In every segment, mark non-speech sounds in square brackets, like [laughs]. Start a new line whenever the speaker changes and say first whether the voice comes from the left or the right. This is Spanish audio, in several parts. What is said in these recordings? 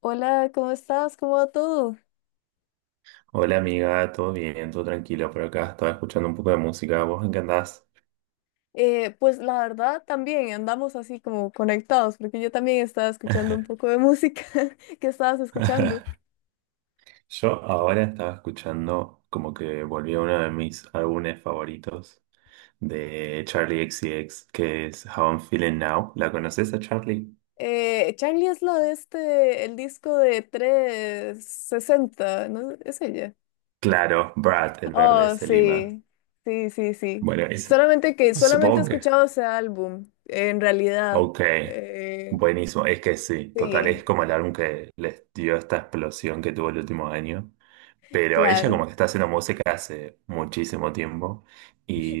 left: Hola, ¿cómo estás? ¿Cómo va todo?
right: Hola amiga, todo bien, todo tranquilo por acá. Estaba escuchando un poco de música. ¿Vos en qué andás?
left: Pues la verdad también andamos así como conectados, porque yo también estaba escuchando un poco de música [laughs] que estabas escuchando.
right: [laughs] Yo ahora estaba escuchando como que volví a uno de mis álbumes favoritos de Charlie X C X, que es How I'm Feeling Now. ¿La conoces a Charlie?
left: Charlie es la de el disco de 360, ¿no? ¿Es ella?
right: Claro, Brad, el verde de
left: Oh,
right: Selima.
left: sí, sí, sí, sí.
right: Bueno, es,
left: Solamente he
right: supongo que...
left: escuchado ese álbum, en realidad.
right: Ok,
left: Eh,
right: buenísimo. Es que sí, total, es
left: sí,
right: como el álbum que les dio esta explosión que tuvo el último año. Pero ella
left: claro.
right: como que está haciendo música hace muchísimo tiempo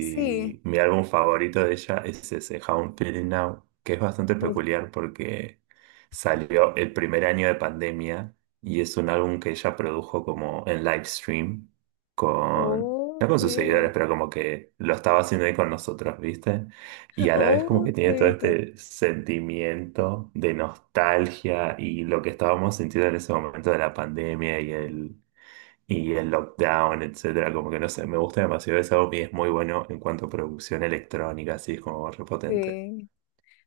left: Sí,
right: mi álbum favorito de ella es ese How I'm Feeling Now, que es bastante
left: pues,
right: peculiar porque salió el primer año de pandemia y es un álbum que ella produjo como en live stream con,
left: oh,
right: no con sus seguidores,
left: ok.
right: pero como que lo estaba haciendo ahí con nosotros, ¿viste? Y a la vez como
left: Oh,
right: que
left: qué
right: tiene todo
left: bonito.
right: este sentimiento de nostalgia y lo que estábamos sintiendo en ese momento de la pandemia y el lockdown, etcétera, como que no sé, me gusta demasiado ese álbum y es muy bueno en cuanto a producción electrónica, así es como repotente.
left: Sí,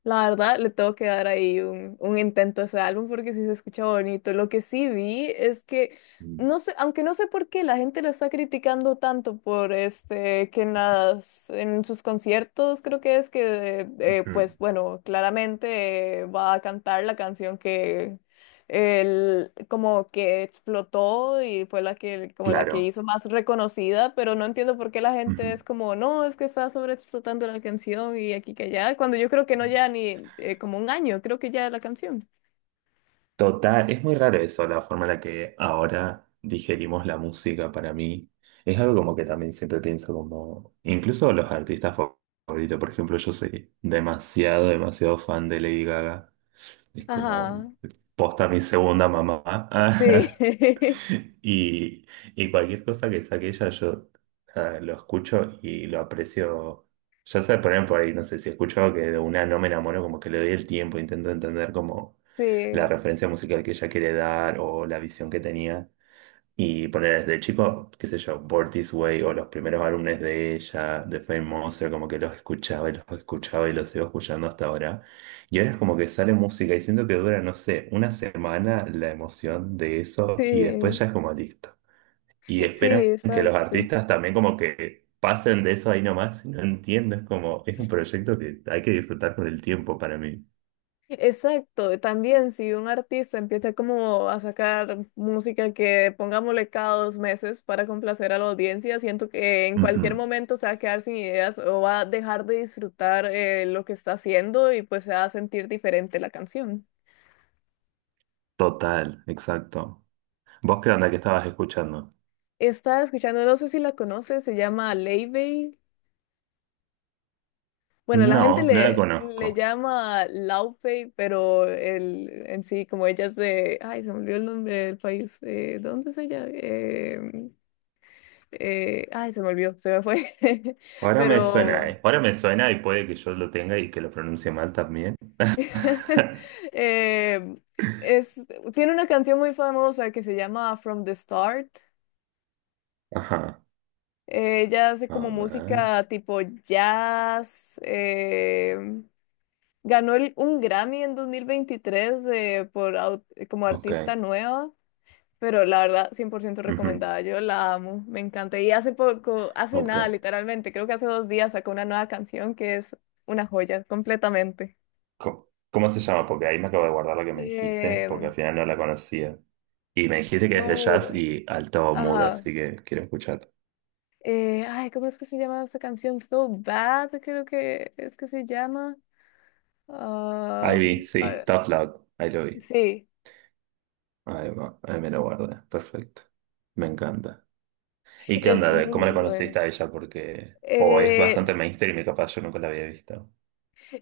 left: la verdad le tengo que dar ahí un intento a ese álbum porque sí se escucha bonito. Lo que sí vi es
right: Mm,
left: no sé, aunque no sé por qué la gente lo está criticando tanto por que en en sus conciertos creo que es
right: ujú,
left: pues bueno, claramente va a cantar la canción el, como que explotó y fue la que, como la que
right: claro.
left: hizo más reconocida, pero no entiendo por qué la gente
right: Ujú.
left: es como, no, es que está sobreexplotando la canción y aquí que allá, cuando yo creo que no ya ni como un año, creo que ya la canción.
right: Total, es muy raro eso, la forma en la que ahora digerimos la música para mí. Es algo como que también siempre pienso como, incluso los artistas favoritos, por ejemplo, yo soy demasiado, demasiado fan de Lady Gaga. Es como,
left: Ajá,
right: posta mi segunda mamá.
left: sí,
right: [laughs]
left: [laughs]
right: [laughs] Y, y cualquier cosa que saque ella, yo nada, lo escucho y lo aprecio. Ya sé, poner por ahí, no sé, si escucho algo que de una no me enamoro, como que le doy el tiempo, intento entender como la
left: sí,
right: referencia musical que ella quiere dar o la visión que tenía. Y poner desde chico, qué sé yo, Born This Way o los primeros álbumes de ella, de Fame Monster, como que los escuchaba y los escuchaba y los sigo escuchando hasta ahora. Y ahora es como que sale música y siento que dura, no sé, una semana la emoción de eso y después
left: sí,
right: ya es como listo. Y
left: sí,
right: esperan que los
left: exacto.
right: artistas también como que pasen de eso ahí nomás. Y no entiendo, es como, es un proyecto que hay que disfrutar con el tiempo para mí.
left: Exacto, también si un artista empieza como a sacar música que pongámosle cada dos meses para complacer a la audiencia, siento que en
right: Ujú,
left: cualquier momento se va a quedar sin ideas o va a dejar de disfrutar lo que está haciendo y pues se va a sentir diferente la canción.
right: total, exacto. ¿Vos qué onda que estabas escuchando?
left: Estaba escuchando, no sé si la conoces, se llama Laufey. Bueno, la gente
right: No, no la
left: le
right: conozco.
left: llama Laufey, pero el, en sí, como ella es de, ay, se me olvidó el nombre del país, ¿dónde es ella? Ay, se me olvidó, se me fue. [laughs]
right: Ahora me suena,
left: Pero
right: ¿eh? Ahora me suena y puede que yo lo tenga y que lo pronuncie mal también.
left: [laughs]
right: [laughs]
left: eh, es, tiene una canción muy famosa que se llama From the Start.
right: Ajá.
left: Ella hace
right: A
left: como
right: ver.
left: música tipo jazz. Ganó el- un Grammy en 2023 de- por, au- como artista
right: Ok.
left: nueva. Pero la verdad, 100%
right: Ujú,
left: recomendada. Yo la amo, me encanta. Y hace poco, hace
right: ok.
left: nada, literalmente, creo que hace 2 días sacó una nueva canción que es una joya, completamente.
right: Co- ¿Cómo se llama? Porque ahí me acabo de guardar la que me dijiste, porque
left: Eh,
right: al final no la conocía. Y me dijiste que es de jazz
left: Thor,
right: y alto mood,
left: ajá.
right: así que quiero escuchar.
left: Ay, ¿cómo es que se llama esa canción? So Bad, creo que es que se llama.
right: Ahí
left: Ah,
right: vi,
left: a
right: sí,
left: ver,
right: Tough Love, ahí lo vi.
left: sí,
right: Ahí va, ahí me lo guardé, perfecto. Me encanta. ¿Y qué
left: es
right: onda? De ¿Cómo
left: muy
right: la conociste
left: buena.
right: a ella? Porque, o es bastante
left: Eh,
right: mainstream y capaz yo nunca la había visto.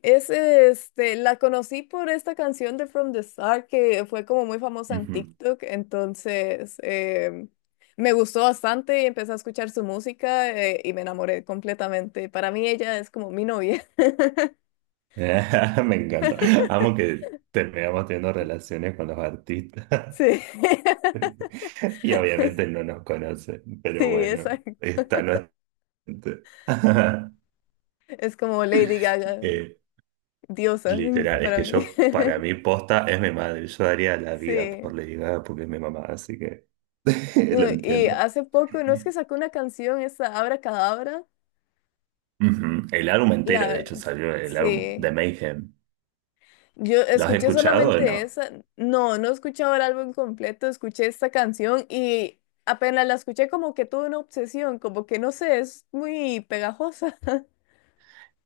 left: es este, la conocí por esta canción de From the Star que fue como muy famosa en TikTok, entonces me gustó bastante y empecé a escuchar su música y me enamoré completamente. Para mí ella es como mi novia. [laughs]
right: [laughs] Me encanta. Amo que terminamos teniendo relaciones con los artistas.
left: Sí, [laughs]
right: [laughs] Y obviamente no nos conocen,
left: sí,
right: pero bueno,
left: exacto.
right: está no. [laughs]
left: Es como Lady Gaga,
right: Eh,
left: diosa [laughs]
right: Literal, es
left: para
right: que
left: mí.
right: yo, para
left: [laughs]
right: mí, posta es mi madre. Yo daría la vida por
left: Sí.
right: Lady Gaga porque es mi mamá, así que [laughs]
left: No,
right: lo
left: y
right: entiendo.
left: hace poco, no es que sacó una canción, esa Abra Cadabra.
right: Ujú. El álbum entero, de
left: La,
right: hecho, salió el álbum de
left: sí.
right: Mayhem.
left: Yo
right: ¿Lo has
left: escuché
right: escuchado o
left: solamente
right: no?
left: esa. No, no he escuchado el álbum completo, escuché esta canción y apenas la escuché como que tuve una obsesión, como que no sé, es muy pegajosa. [laughs]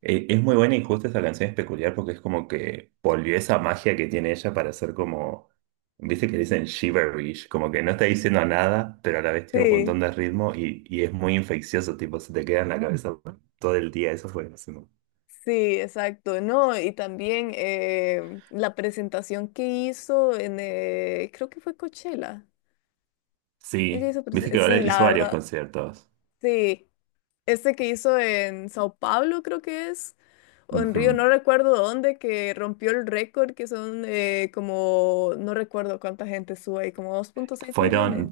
right: Es muy buena y justo esta canción es peculiar porque es como que volvió esa magia que tiene ella para ser como, viste que dicen shiverish, como que no está diciendo nada, pero a la vez tiene un
left: Sí,
right: montón de ritmo y es muy infeccioso, tipo, se te queda en la cabeza todo el día, eso fue buenísimo.
left: sí, exacto, ¿no? Y también la presentación que hizo creo que fue Coachella. Ella
right: Sí,
left: hizo
right: viste
left: prese-
right: que ahora
left: sí,
right: hizo
left: la
right: varios
left: verdad.
right: conciertos.
left: Sí. Este que hizo en Sao Paulo, creo que es. O en Río, no
right: Ujú.
left: recuerdo dónde, que rompió el récord, que son como, no recuerdo cuánta gente sube ahí, como 2,6 millones,
right: Fueron,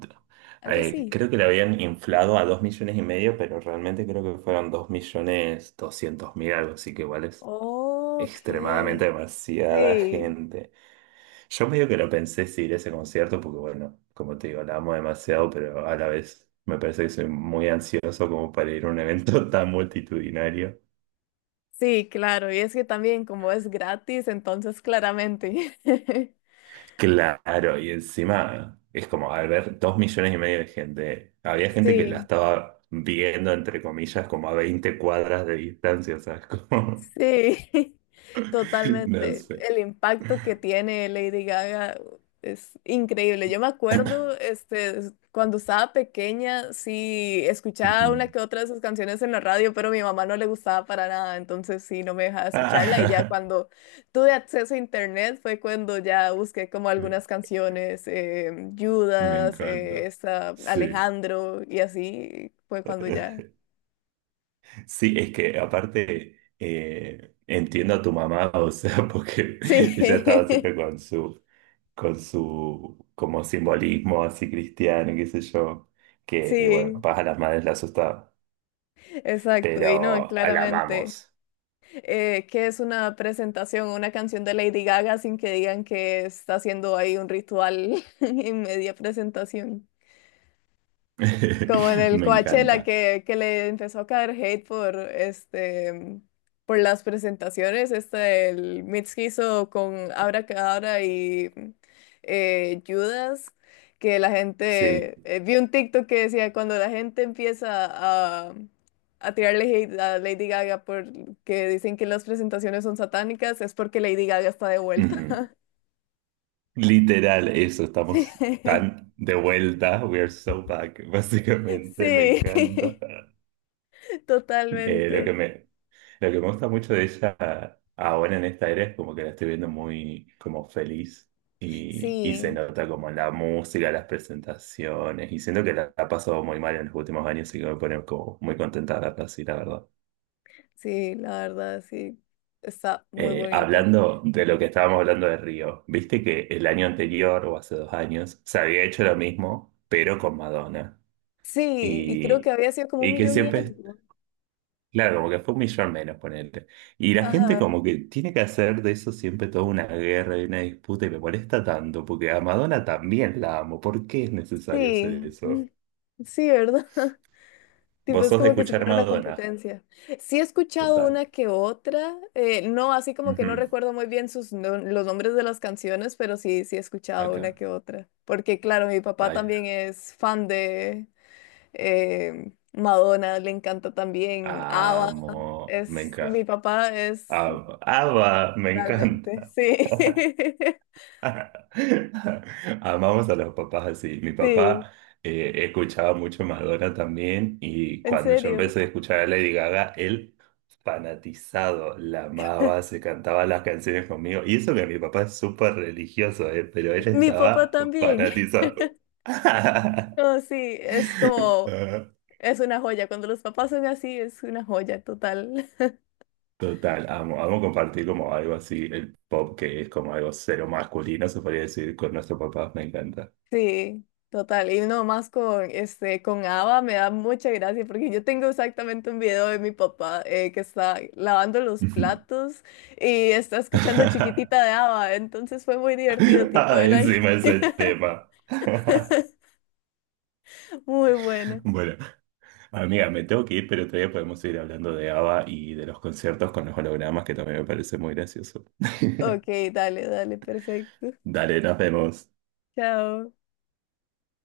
left: algo así.
right: creo que le habían inflado a 2,5 millones, pero realmente creo que fueron 2.200.000 algo, así que igual es
left: Ok.
right: extremadamente demasiada
left: Sí,
right: gente. Yo medio que lo pensé si ir a ese concierto, porque bueno, como te digo, la amo demasiado, pero a la vez me parece que soy muy ansioso como para ir a un evento [laughs] tan multitudinario.
left: sí, claro. Y es que también como es gratis, entonces claramente. [laughs]
right: Claro, y encima es como al ver 2,5 millones de gente, había gente que la
left: Sí.
right: estaba viendo, entre comillas, como a 20 cuadras de distancia, o sea, es como,
left: Sí, [laughs]
right: [laughs] no
left: totalmente.
right: sé.
left: El
right: Ujú.
left: impacto que tiene Lady Gaga es increíble. Yo me acuerdo, este, es- cuando estaba pequeña, sí, escuchaba una que
right: [laughs]
left: otra de sus canciones en la radio, pero a mi mamá no le gustaba para nada, entonces sí, no me dejaba escucharla. Y ya
right: Ah,
left: cuando tuve acceso a internet fue cuando ya busqué como algunas
right: [laughs]
left: canciones,
right: me
left: Judas,
right: encanta.
left: esta,
right: Sí.
left: Alejandro, y así fue cuando ya.
right: Sí, es que aparte entiendo a tu mamá, o sea, [laughs] porque
left: Sí,
right: ella estaba siempre con su, como simbolismo así cristiano, qué sé yo,
left: [laughs]
right: que bueno,
left: sí.
right: capaz a las madres la asustaba,
left: Exacto, y no,
right: pero la
left: claramente.
right: amamos.
left: ¿Que es una presentación, una canción de Lady Gaga sin que digan que está haciendo ahí un ritual [laughs] en media presentación? Como en
right: [laughs]
left: el
right: Me
left: Coachella
right: encanta.
left: que le empezó a caer hate por este por las presentaciones. Este el mix que hizo con Abracadabra y Judas, que la
right: Sí.
left: gente vi un TikTok que decía cuando la gente empieza a, a tirarle hate a Lady Gaga porque dicen que las presentaciones son satánicas, es porque Lady Gaga está de vuelta.
right: Ujú. Literal, eso, estamos
left: [laughs]
right: tan de vuelta, we are so back, [laughs] básicamente, me
left: Sí,
right: encanta.
left: [laughs] sí, [laughs]
right: Eh, lo que
left: totalmente.
right: me, Lo que me gusta mucho de ella ahora en esta era es como que la estoy viendo muy como feliz y se
left: Sí.
right: nota como en la música, las presentaciones y siento que la ha pasado muy mal en los últimos años y que me pone como muy contenta de verla así, la verdad.
left: Sí, la verdad, sí, está muy bonito.
right: Hablando de lo que estábamos hablando de Río, viste que el año anterior o hace 2 años se había hecho lo mismo pero con Madonna
left: Sí, y creo
right: y,
left: que había sido como un
right: y que
left: millón y
right: siempre
left: algo.
right: claro, porque fue un millón menos, ponerte. Y la gente
left: Ajá,
right: como que tiene que hacer de eso siempre toda una guerra y una disputa y me molesta tanto, porque a Madonna también la amo. ¿Por qué es necesario hacer
left: sí, mm,
right: eso?
left: sí, ¿verdad? [laughs] Tipo,
right: Vos
left: es
right: sos de
left: como que si
right: escuchar
left: fuera una
right: Madonna,
left: competencia. Sí he escuchado
right: total.
left: una que otra, no, así como que
right: Ujú,
left: no recuerdo muy bien sus, no- los nombres de las canciones, pero sí, sí he escuchado una
right: acá.
left: que otra. Porque claro, mi papá
right: Ay,
left: también es fan de Madonna, le encanta también ABBA.
right: amo, me
left: Es,
right: encanta.
left: mi papá es
right: Amo, ama, me
left: realmente,
right: encanta.
left: sí.
right: [laughs]
left: [laughs]
right: [laughs] Amamos a los papás así. Mi
left: Sí,
right: papá escuchaba mucho Madonna también y
left: en
right: cuando yo
left: serio.
right: empecé a escuchar a Lady Gaga, él fanatizado, la amaba, se cantaba las canciones conmigo. Y eso que mi papá es súper religioso, pero él
left: Mi papá
right: estaba
left: también. [laughs]
right: fanatizado. [laughs]
left: No, sí, es como,
right: Ah,
left: es una joya. Cuando los papás son así, es una joya total. [laughs]
right: total, amo, amo compartir como algo así, el pop que es como algo cero masculino, se podría decir, con nuestro papá, me encanta.
left: Sí, total. Y no más con, este, con Ava me da mucha gracia porque yo tengo exactamente un video de mi papá que está lavando los platos y está escuchando
right: [laughs]
left: Chiquitita de Ava. Entonces fue muy divertido,
right: [laughs]
left: tipo,
right: Ay,
left: él ahí.
right: encima ese
left: [laughs]
right: tema. [laughs]
left: Muy bueno.
right: Bueno, amiga, me tengo que ir, pero todavía podemos seguir hablando de ABBA y de los conciertos con los hologramas, que también me parece muy gracioso.
left: Ok, dale, dale, perfecto.
right: Dale, nos vemos.
left: Chao.